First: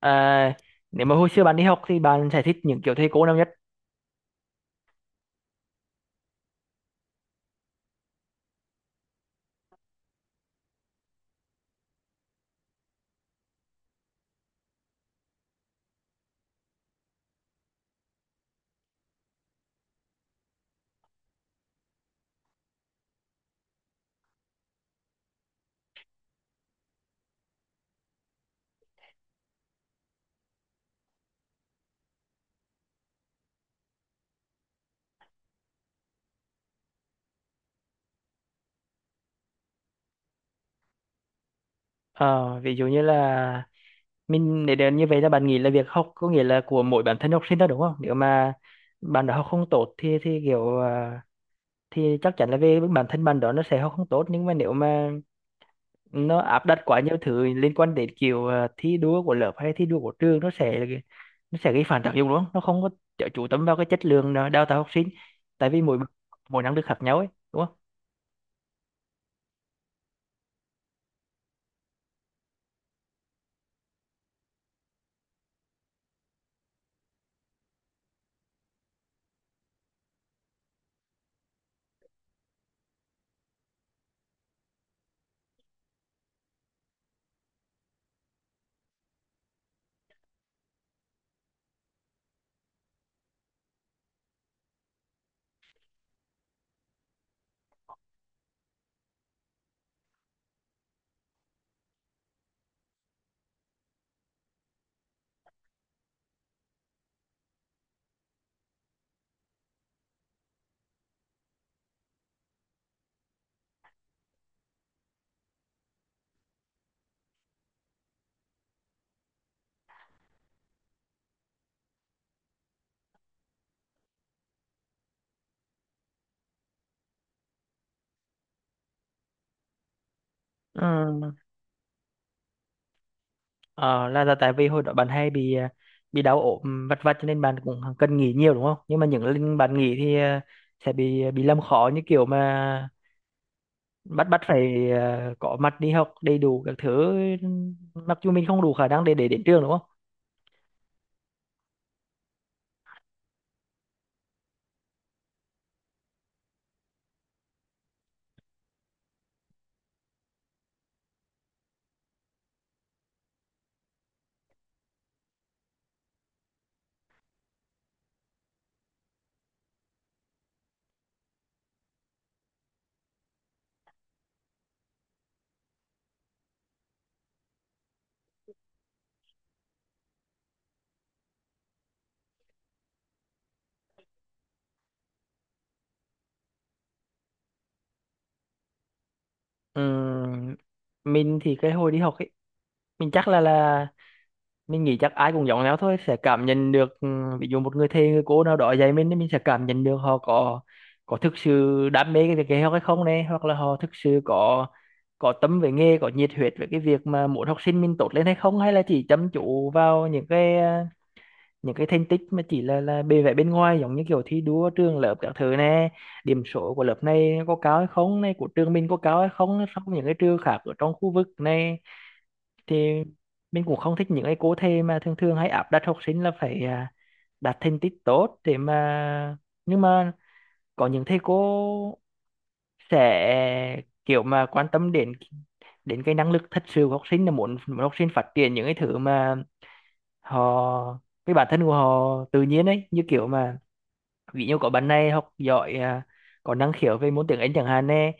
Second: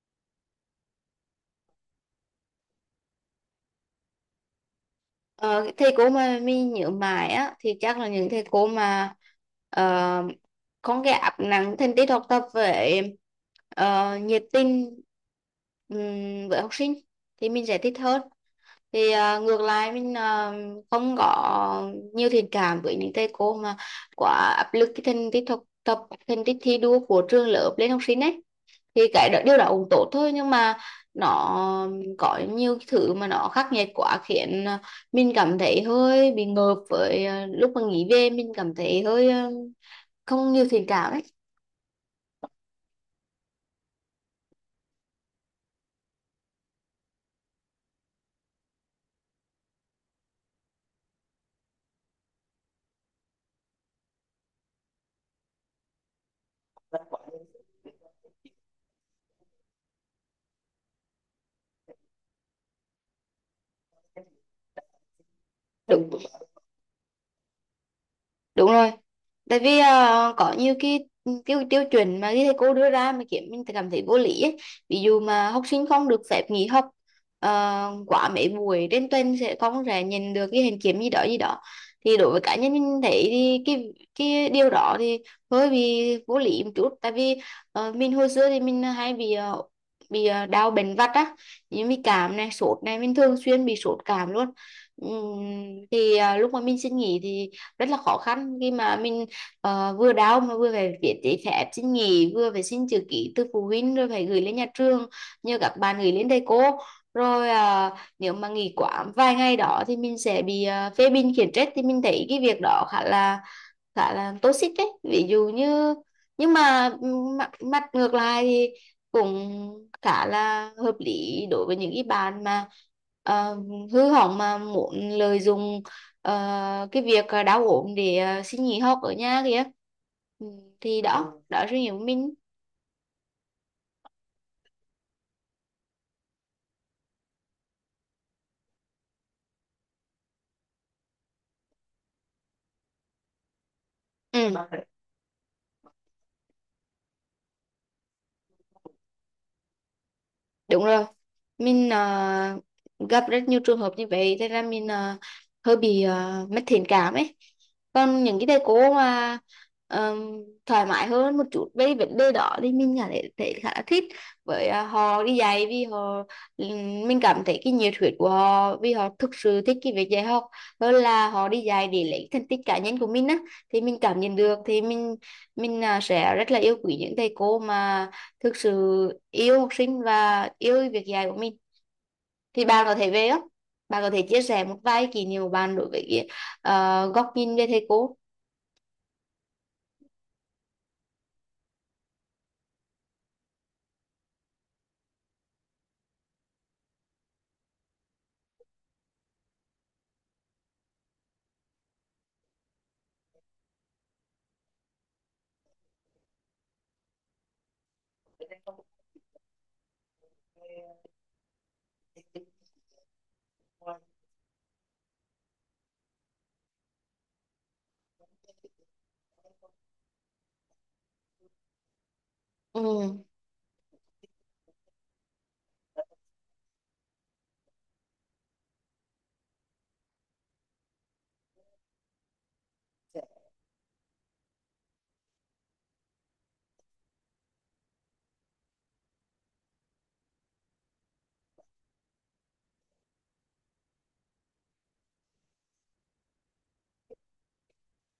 À, nếu mà hồi xưa bạn đi học thì bạn sẽ thích những kiểu thầy cô nào nhất? Ờ, Thầy cô mà mình nhớ mãi á thì chắc là những thầy cô mà ờ, không cái áp nặng thành tích học tập với ờ, nhiệt tình với học sinh thì mình sẽ thích hơn. Thì ngược lại mình không có nhiều thiện cảm với những thầy cô mà quá áp lực cái thành tích học tập, thành tích thi đua của trường lớp lên học sinh ấy. Thì điều đó cũng tốt thôi, nhưng mà nó có nhiều cái thứ mà nó khắc nghiệt quá khiến mình cảm thấy hơi bị ngợp. Với lúc mà nghỉ về mình cảm thấy hơi không nhiều thiện cảm ấy. Ờ, ví dụ như là mình để đến như vậy là bạn nghĩ là việc học có nghĩa là của mỗi bản thân học sinh đó đúng không? Nếu mà bạn đã học không tốt thì kiểu thì chắc chắn là về bản thân bạn đó nó sẽ học không tốt, nhưng mà nếu mà nó áp đặt quá nhiều thứ liên quan đến kiểu thi đua của lớp hay thi đua của trường nó sẽ là nó sẽ gây phản tác dụng đúng không? Nó không có chú tâm vào cái chất lượng đào tạo học sinh, tại vì mỗi đúng mỗi năng lực khác nhau ấy đúng không? đúng rồi, tại vì có nhiều cái tiêu tiêu chuẩn mà cái thầy cô đưa ra mà khiến mình cảm thấy vô lý ấy. Ví dụ mà học sinh không được phép nghỉ học quá mấy buổi trên tuần sẽ không sẽ nhận được cái hình kiểm gì đó gì đó. Thì đối với cá nhân mình thấy thì cái điều đó thì hơi bị vô lý một chút, tại vì mình hồi xưa thì mình hay bị bị đau bệnh vặt á, như bị cảm này, sốt này, mình thường xuyên bị sốt cảm luôn. Thì lúc mà mình xin nghỉ thì rất là khó khăn, khi mà mình vừa đau mà vừa phải viết giấy phép xin nghỉ, vừa phải xin chữ ký từ phụ huynh, rồi phải gửi lên nhà trường, nhờ các bạn gửi lên thầy cô, rồi nếu mà nghỉ quá vài ngày đó thì mình sẽ bị phê bình khiển trách. Thì mình thấy cái việc đó khá là toxic đấy, ví dụ như. Nhưng mà mặt ngược lại thì cũng khá là hợp lý đối với những cái bạn mà ờ, hư hỏng mà muốn lợi dụng Ờ, cái việc đau ốm để xin nghỉ học ở nhà kìa. Ừ, thì đó. Ừ. Ừ. Đó là suy nghĩ của mình. Là tại vì hồi đó bạn hay bị bị đau ốm vặt vặt, cho nên bạn cũng cần nghỉ nhiều đúng không? Nhưng mà những lần bạn nghỉ thì sẽ bị làm khó, như kiểu mà bắt bắt Ừ, phải có mặt đi học đầy đủ các thứ, mặc dù mình không đủ khả năng để đến trường đúng không? đúng rồi, mình gặp rất nhiều trường hợp như vậy, thế là mình hơi bị mất thiện cảm ấy. Còn những cái thầy cô mà ờm, thoải mái hơn một chút về vấn đề đó thì mình cảm thấy khá là thích. Với họ đi dạy vì họ, mình cảm thấy cái nhiệt huyết của họ, vì họ thực sự thích cái việc dạy học hơn là họ đi dạy để lấy thành tích cá nhân của mình á. Thì mình cảm nhận được thì mình sẽ rất là yêu quý những thầy cô mà thực sự yêu học sinh và yêu việc dạy của mình. Thì bạn có thể về không, bạn có thể chia sẻ một vài kỷ niệm của bạn đối với góc nhìn về thầy cô. Ừm, mình thì cái hồi đi học ấy, mình chắc là mình nghĩ chắc ai cũng giống nhau thôi, sẽ cảm nhận được ví dụ một người thầy người cô nào đó dạy mình thì mình sẽ cảm nhận được họ có thực sự đam mê cái việc dạy học hay không này, hoặc là họ thực sự có tâm về nghề, có nhiệt huyết về cái việc mà muốn học sinh mình tốt lên hay không, hay là chỉ chăm chú vào những cái những cái thành tích mà chỉ là bề vẻ bên ngoài, giống như kiểu thi đua trường lớp các thứ này, điểm số của lớp này có cao hay không này, của trường mình có cao hay không so với những cái trường khác ở trong khu vực này. Thì Ừ. mình cũng không thích những cái cô thầy mà thường thường hay áp đặt học sinh là phải đạt thành tích tốt để mà nhưng mà có những thầy cô sẽ kiểu mà quan tâm đến đến cái năng lực thật sự của học sinh, là muốn học sinh phát triển những cái thứ mà họ cái bản thân của họ tự nhiên ấy, như kiểu mà ví dụ có bạn này học giỏi có năng khiếu về môn tiếng Anh chẳng hạn nè,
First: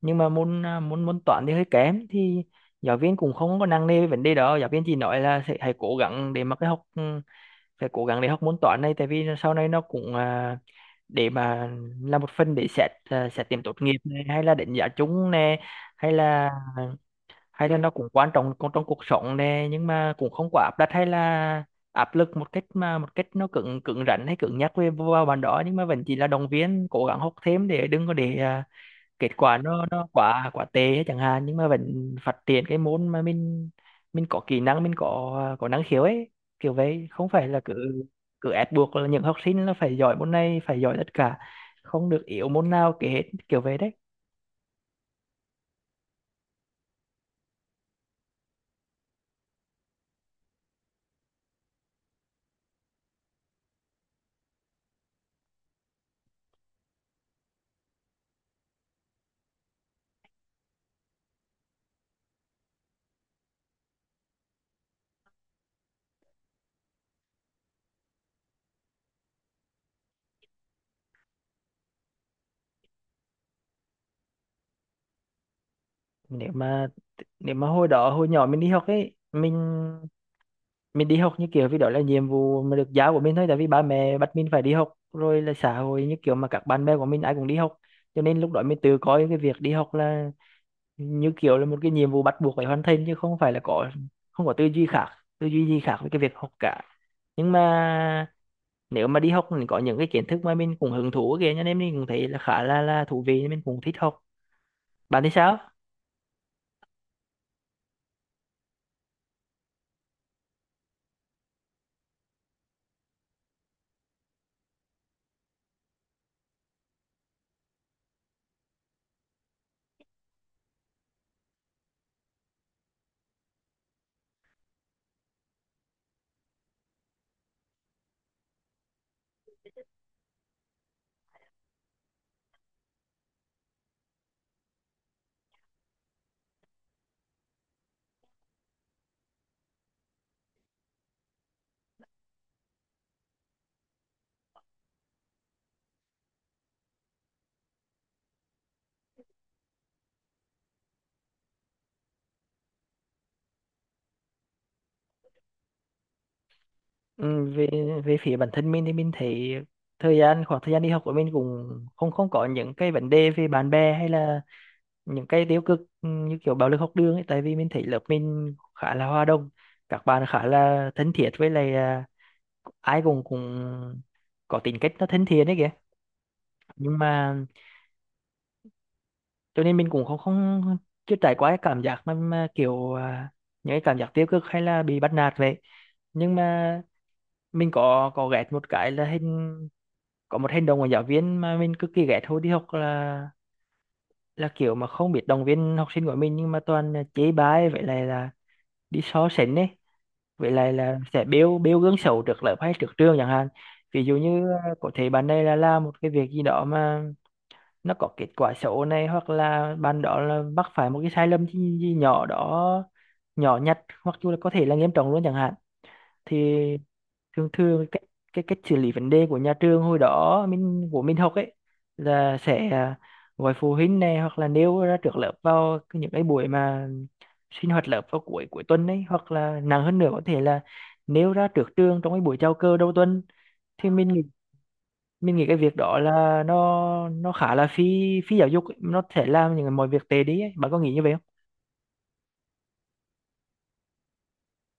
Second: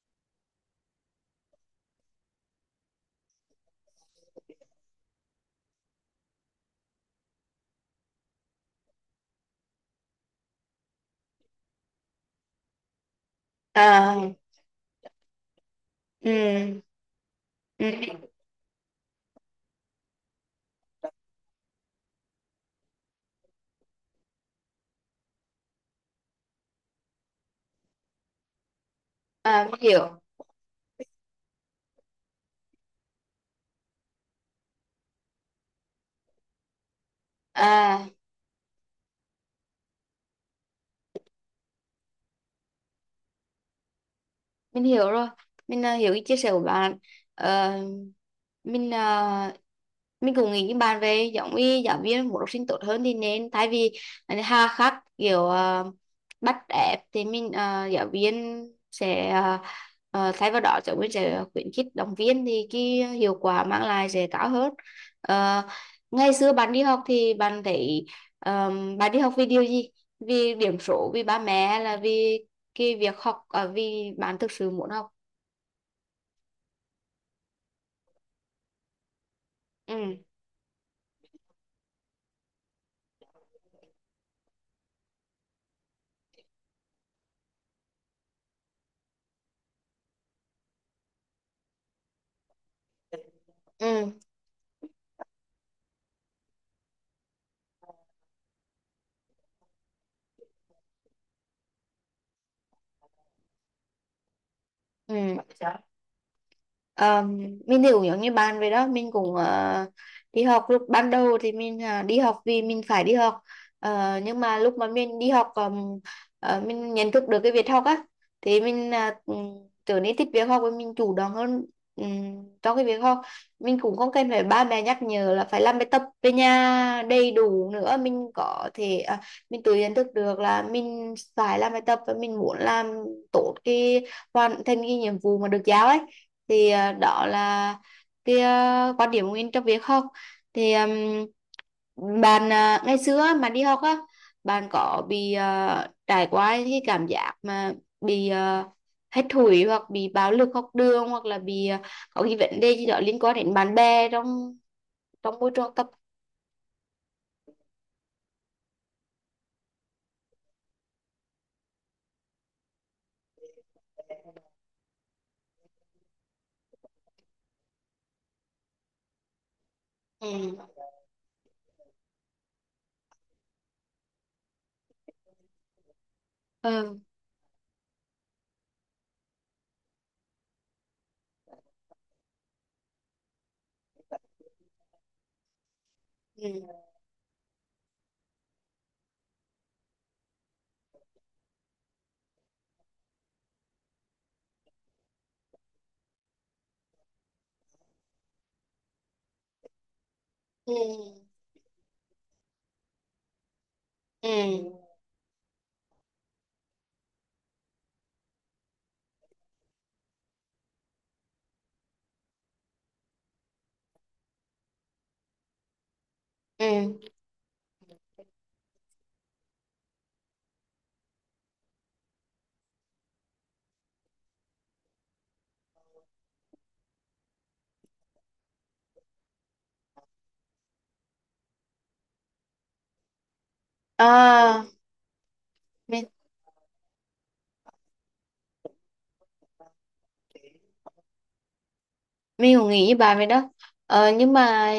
nhưng mà môn à, môn môn toán thì hơi kém thì giáo viên cũng không có nặng nề về vấn đề đó, giáo viên chỉ nói là sẽ hãy cố gắng để mà cái học phải cố gắng để học môn toán này, tại vì sau này nó cũng để mà là một phần để xét xét điểm tốt nghiệp này, À. hay là đánh giá chung nè, hay là Ừ. hay là nó cũng Ừ. quan trọng con trong cuộc sống nè, nhưng mà cũng không quá áp đặt hay là áp lực một cách mà một cách nó cứng cứng rắn hay cứng nhắc về vào bạn đó, nhưng mà vẫn chỉ là động viên cố gắng học thêm để đừng có để kết quả à, nó hiểu quá quá tệ ấy chẳng hạn, nhưng mà vẫn phát triển cái môn mà mình có kỹ năng, mình có có năng khiếu ấy, kiểu vậy, không phải là cứ À, cứ ép buộc là những học sinh là phải giỏi môn này, phải giỏi tất cả, không được yếu môn nào kể hết, kiểu vậy đấy. mình hiểu rồi, mình hiểu cái chia sẻ của bạn. Ờ, mình mình cũng nghĩ như bạn, về giống như giáo viên muốn học sinh tốt hơn thì nên thay vì hà khắc kiểu bắt ép thì giáo viên sẽ thay vào đó giáo viên sẽ khuyến khích động viên, thì cái hiệu quả mang lại sẽ cao hơn. Ờ, Ngày xưa bạn đi học thì bạn thấy ờ, bạn đi học vì điều gì, vì điểm số, vì ba mẹ, hay là vì cái việc học ở vì bạn thực sự muốn học? Nếu mà nếu mà hồi đó hồi nhỏ mình đi học ấy, mình Ừ. mình đi học như kiểu vì đó là nhiệm vụ mà được giáo của mình thôi, tại vì ba mẹ bắt mình phải đi học, rồi là xã hội như kiểu mà các bạn bè của mình ai cũng đi học, cho nên lúc đó mình tự coi cái việc đi học là như kiểu là một cái nhiệm vụ bắt buộc phải hoàn thành, chứ không phải là có Ừ. không có tư duy khác, tư duy gì khác với cái việc học cả. Nhưng mà nếu mà đi học mình có những cái kiến thức mà mình cũng hứng thú kìa, cho nên mình cũng thấy là khá là thú vị, mình cũng thích học. Ừ. Bạn thì sao? Ờ, mình thì cũng giống như bạn vậy đó, mình cũng đi học lúc ban đầu thì mình đi học vì mình phải đi học. Nhưng mà lúc mà mình đi học mình nhận thức được cái việc học á, thì mình trở nên thích việc học và mình chủ động hơn trong cái việc học. Mình cũng không cần phải ba mẹ nhắc nhở là phải làm bài tập về nhà đầy đủ nữa, mình có thể mình tự nhận thức được là mình phải làm bài tập và mình muốn làm tốt cái hoàn thành cái nhiệm vụ mà được giao ấy. Thì đó là cái quan điểm của mình trong việc học. Thì bạn ngày xưa á, mà đi học á, bạn có bị trải qua cái cảm giác mà bị hết thủy, hoặc bị bạo lực học đường, hoặc là bị có cái vấn đề gì đó liên quan đến bạn bè trong trong môi trường học tập? Ừ, về về phía bản thân mình thì mình thấy thời gian khoảng thời gian đi học của mình cũng không không có những cái vấn đề về bạn bè hay là những cái tiêu cực như kiểu bạo lực học đường ấy, tại vì mình thấy lớp mình khá là hòa đồng, các bạn khá Ừ. là thân thiết, với lại ai cũng cũng có tính cách nó thân thiện đấy kìa, nhưng Ừ. mà cho nên mình cũng không không chưa trải qua cái cảm giác mà kiểu những cái cảm giác tiêu cực hay là bị bắt nạt vậy. Nhưng mà Ừ. mình có ghét một cái là hình có một hành động của giáo viên mà mình cực kỳ ghét hồi đi học, là kiểu mà không biết động viên học sinh của mình, nhưng mà toàn là chế bái, vậy lại là đi so sánh ấy, vậy lại Ừ. là sẽ bêu bêu gương xấu trước lớp hay trước trường chẳng hạn. Ví dụ Ừ. như Ừ. Có thể bạn này là làm một cái việc gì đó mà nó có kết quả xấu này, hoặc là bạn đó là mắc phải một cái sai lầm gì nhỏ đó, nhỏ nhặt, hoặc là có thể là nghiêm trọng luôn chẳng hạn, thì Ừ. thường thường cái cách xử lý vấn đề của nhà trường hồi đó mình của mình học ấy là sẽ gọi phụ huynh này hoặc là nêu ra trước lớp vào những cái buổi mà sinh hoạt lớp vào cuối cuối tuần ấy, hoặc là nặng hơn nữa có thể là nêu ra trước trường trong cái buổi chào cờ đầu tuần. Thì À, mình nghĩ cái việc đó mình là nó khá là phi phi giáo dục ấy, nó sẽ làm những mọi việc tệ đi ấy. Bạn có nghĩ như vậy không? mình cũng nghĩ như bà vậy đó. Nhưng mà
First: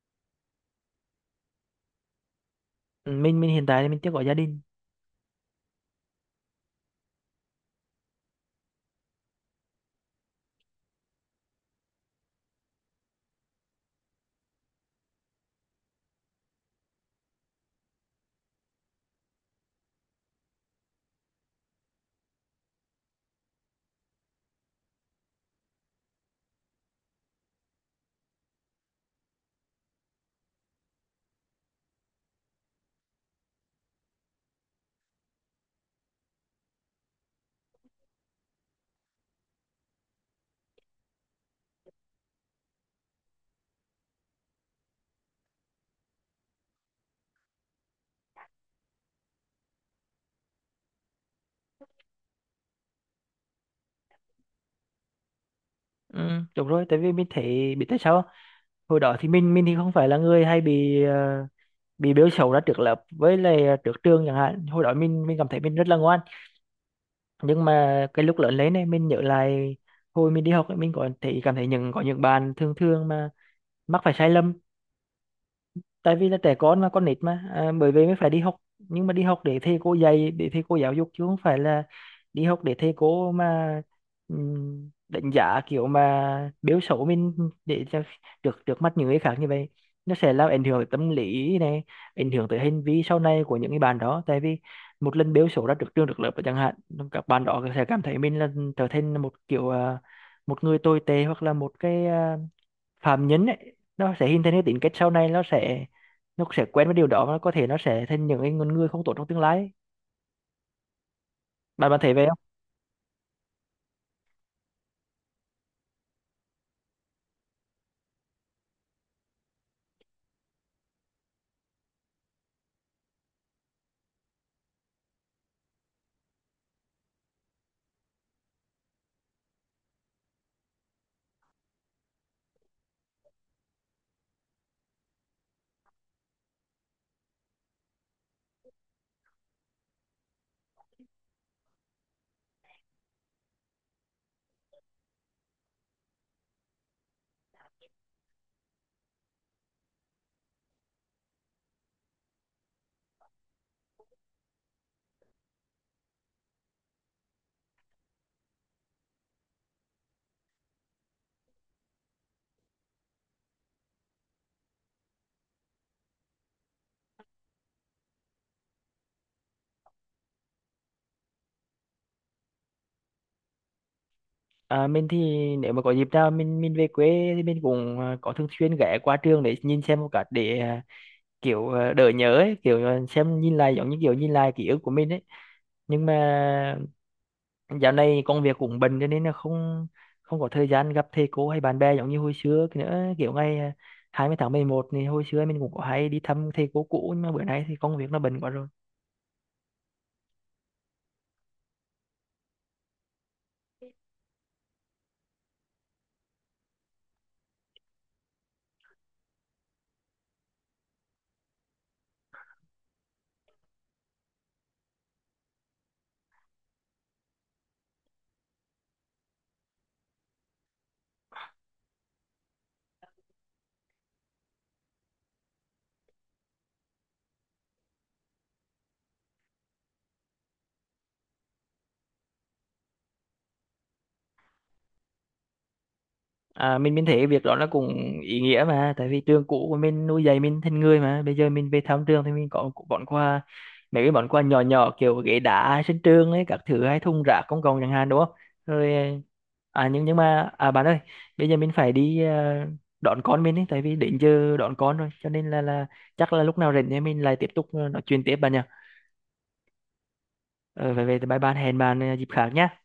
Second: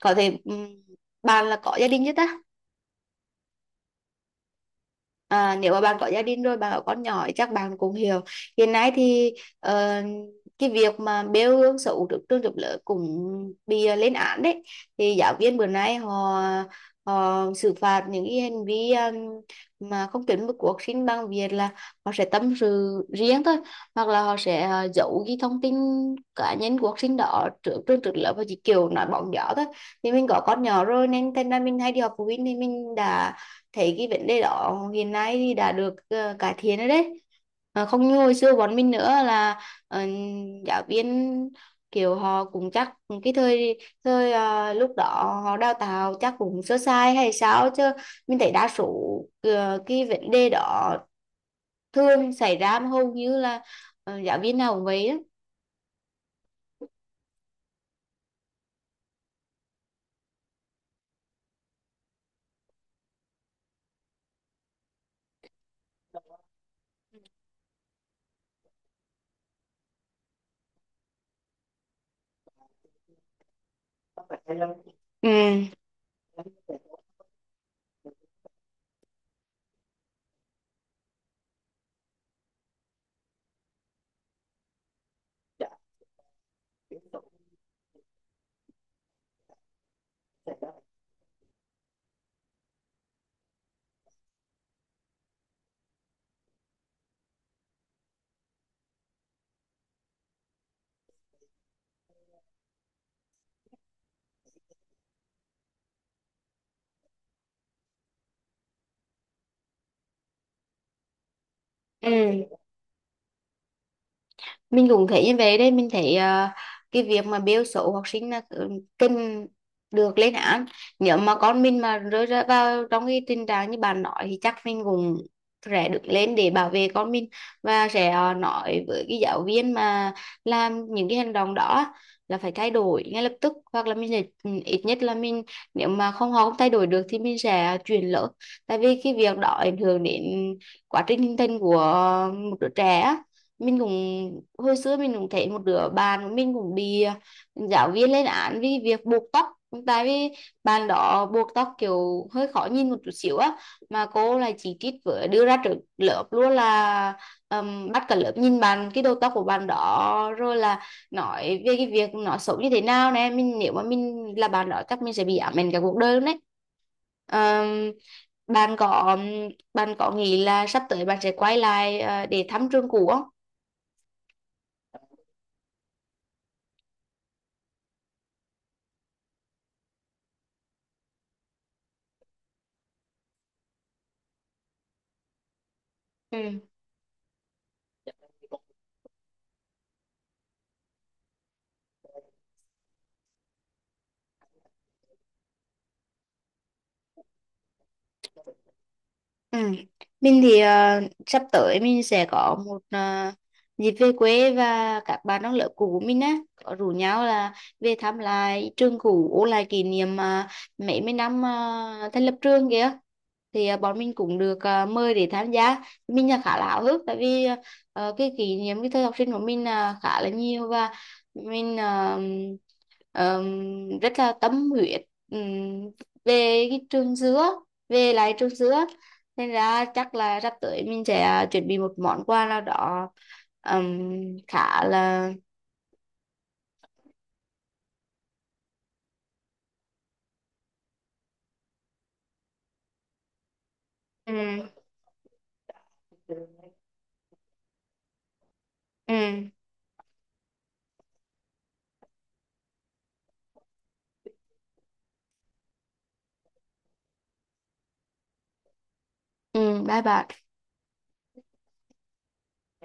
có thể bạn là có gia đình chưa ta? Ừ, mình hiện tại thì mình chưa có gia đình. À, nếu mà bạn có gia đình rồi, bạn có con nhỏ thì chắc bạn cũng hiểu. Hiện nay thì ờ, cái việc mà bêu gương xấu trước trường trước lớp cũng bị lên án đấy. Thì giáo viên bữa nay họ họ xử phạt những cái hành vi mà không chuẩn mực của học sinh bằng việc là họ sẽ tâm sự riêng thôi, hoặc là họ sẽ giấu cái thông tin cá nhân của học sinh đó trước trường trước lớp và chỉ kiểu nói bóng gió thôi. Thì mình có con nhỏ rồi nên thành ra mình hay đi họp phụ huynh, thì mình đã thấy cái vấn đề đó hiện nay thì đã được cải thiện rồi đấy. Không như hồi xưa bọn mình nữa là ờ, giáo viên kiểu họ cũng chắc cái thời thời lúc đó họ đào tạo chắc cũng sơ sai hay sao chứ. Mình thấy đa số cái vấn đề đó thường xảy ra mà hầu như là giáo viên nào cũng vậy đó. ừ, Đúng rồi, tại vì mình thấy biết tại sao không? Hồi đó thì mình thì không phải là người hay bị bị bêu xấu ra trước lớp, với lại trước trường chẳng hạn, hồi đó mình cảm thấy mình rất là ngoan, nhưng mà cái lúc lớn lên này mình nhớ lại hồi mình đi học ấy, mình có thấy cảm thấy những có những bạn thường thường mà mắc phải sai lầm Ừ. tại vì là trẻ con mà con nít mà bởi vì mới phải đi học, nhưng mà đi học để thầy cô dạy, để thầy cô giáo dục, chứ không phải là đi học để thầy cô mà đánh giá kiểu mà biểu xấu mình để cho trước trước mắt những người khác. Như vậy nó sẽ làm ảnh hưởng tới tâm lý này, ảnh hưởng tới hành vi sau này của những cái bạn đó, tại vì một lần biểu xấu ra trước trường trước lớp chẳng hạn, các bạn đó sẽ cảm thấy mình là trở thành một kiểu một người tồi tệ, hoặc là một cái phạm nhân ấy, nó sẽ hình thành cái tính cách sau này, nó sẽ quen với điều đó và có thể nó sẽ thành những cái con người không tốt trong tương lai ấy. Bạn bạn thấy vậy không? Ừ. Mình cũng thấy như vậy đấy, mình thấy cái việc mà biêu xấu học sinh là ừ, cần được lên án. Nếu mà con mình mà rơi ra vào trong cái tình trạng như bạn nói thì chắc mình cũng sẽ đứng lên để bảo vệ con mình, và sẽ nói với cái giáo viên mà làm những cái hành động đó là phải thay đổi ngay lập tức, hoặc là mình sẽ ừ, ít nhất là mình nếu mà không họ không thay đổi được thì mình sẽ chuyển lớp. Tại vì cái việc đó ảnh hưởng đến quá trình hình thành của một đứa trẻ á. Mình cũng hồi xưa mình cũng thấy một đứa bạn của mình cũng bị giáo viên lên án vì việc buộc tóc. Tại vì bạn đó buộc tóc kiểu hơi khó nhìn một chút xíu á, mà cô lại chỉ trích với đưa ra trước lớp luôn, là bắt cả lớp nhìn bạn cái đầu tóc của bạn đó, rồi là nói về cái việc nó xấu như thế nào nè. Mình nếu mà mình là bạn đó chắc mình sẽ bị ám ảnh cả cuộc đời luôn đấy. Ờm, bạn có Bạn có nghĩ là sắp tới bạn sẽ quay lại để thăm trường cũ không? Mình thì nếu mà có dịp nào mình về quê thì mình cũng có thường xuyên ghé qua trường để nhìn xem một cái để kiểu đỡ nhớ ấy, kiểu xem nhìn lại giống như kiểu nhìn lại ký ức của mình ấy, nhưng Ừ. mà dạo này công việc cũng bận cho nên là không không có thời gian gặp thầy cô hay bạn bè giống như hồi xưa cái nữa, kiểu ngày 20 tháng mười một thì hồi xưa mình cũng có hay đi thăm thầy cô cũ, nhưng mà bữa nay thì công việc nó bận quá rồi. Ừ. Mình thì sắp tới mình sẽ có một dịp về quê, và các bạn trong lớp cũ của mình á có rủ nhau là về thăm lại trường cũ, ôn lại kỷ niệm mấy mươi năm thành lập trường kìa. Thì bọn mình cũng được mời để tham gia, mình là khá là háo hức, tại vì cái kỷ niệm cái thời học sinh của mình là khá là nhiều, và mình rất là tâm huyết ừm, về cái trường dứa, về lại trường dứa, nên ra chắc là sắp tới mình sẽ chuẩn bị một món quà nào đó ừm, khá là. À, mình thấy cái việc đó nó cũng ý nghĩa mà, tại vì trường cũ của mình nuôi dạy mình thành người, mà bây giờ mình về thăm trường thì mình có bọn quà, mấy cái món quà nhỏ Ừ. nhỏ, kiểu ghế đá sân trường ấy các thứ, hay thùng rác công cộng chẳng hạn, đúng không? Rồi. Ừ. À, nhưng mà bạn ơi, bây giờ mình phải đi đón con mình ấy, tại vì đến giờ đón con rồi, cho nên là chắc là lúc nào rảnh thì mình lại tiếp tục nói chuyện tiếp bạn nhỉ. Ừ. Bye bye. Ờ Về vậy thì bye bye, hẹn bạn dịp khác nhá.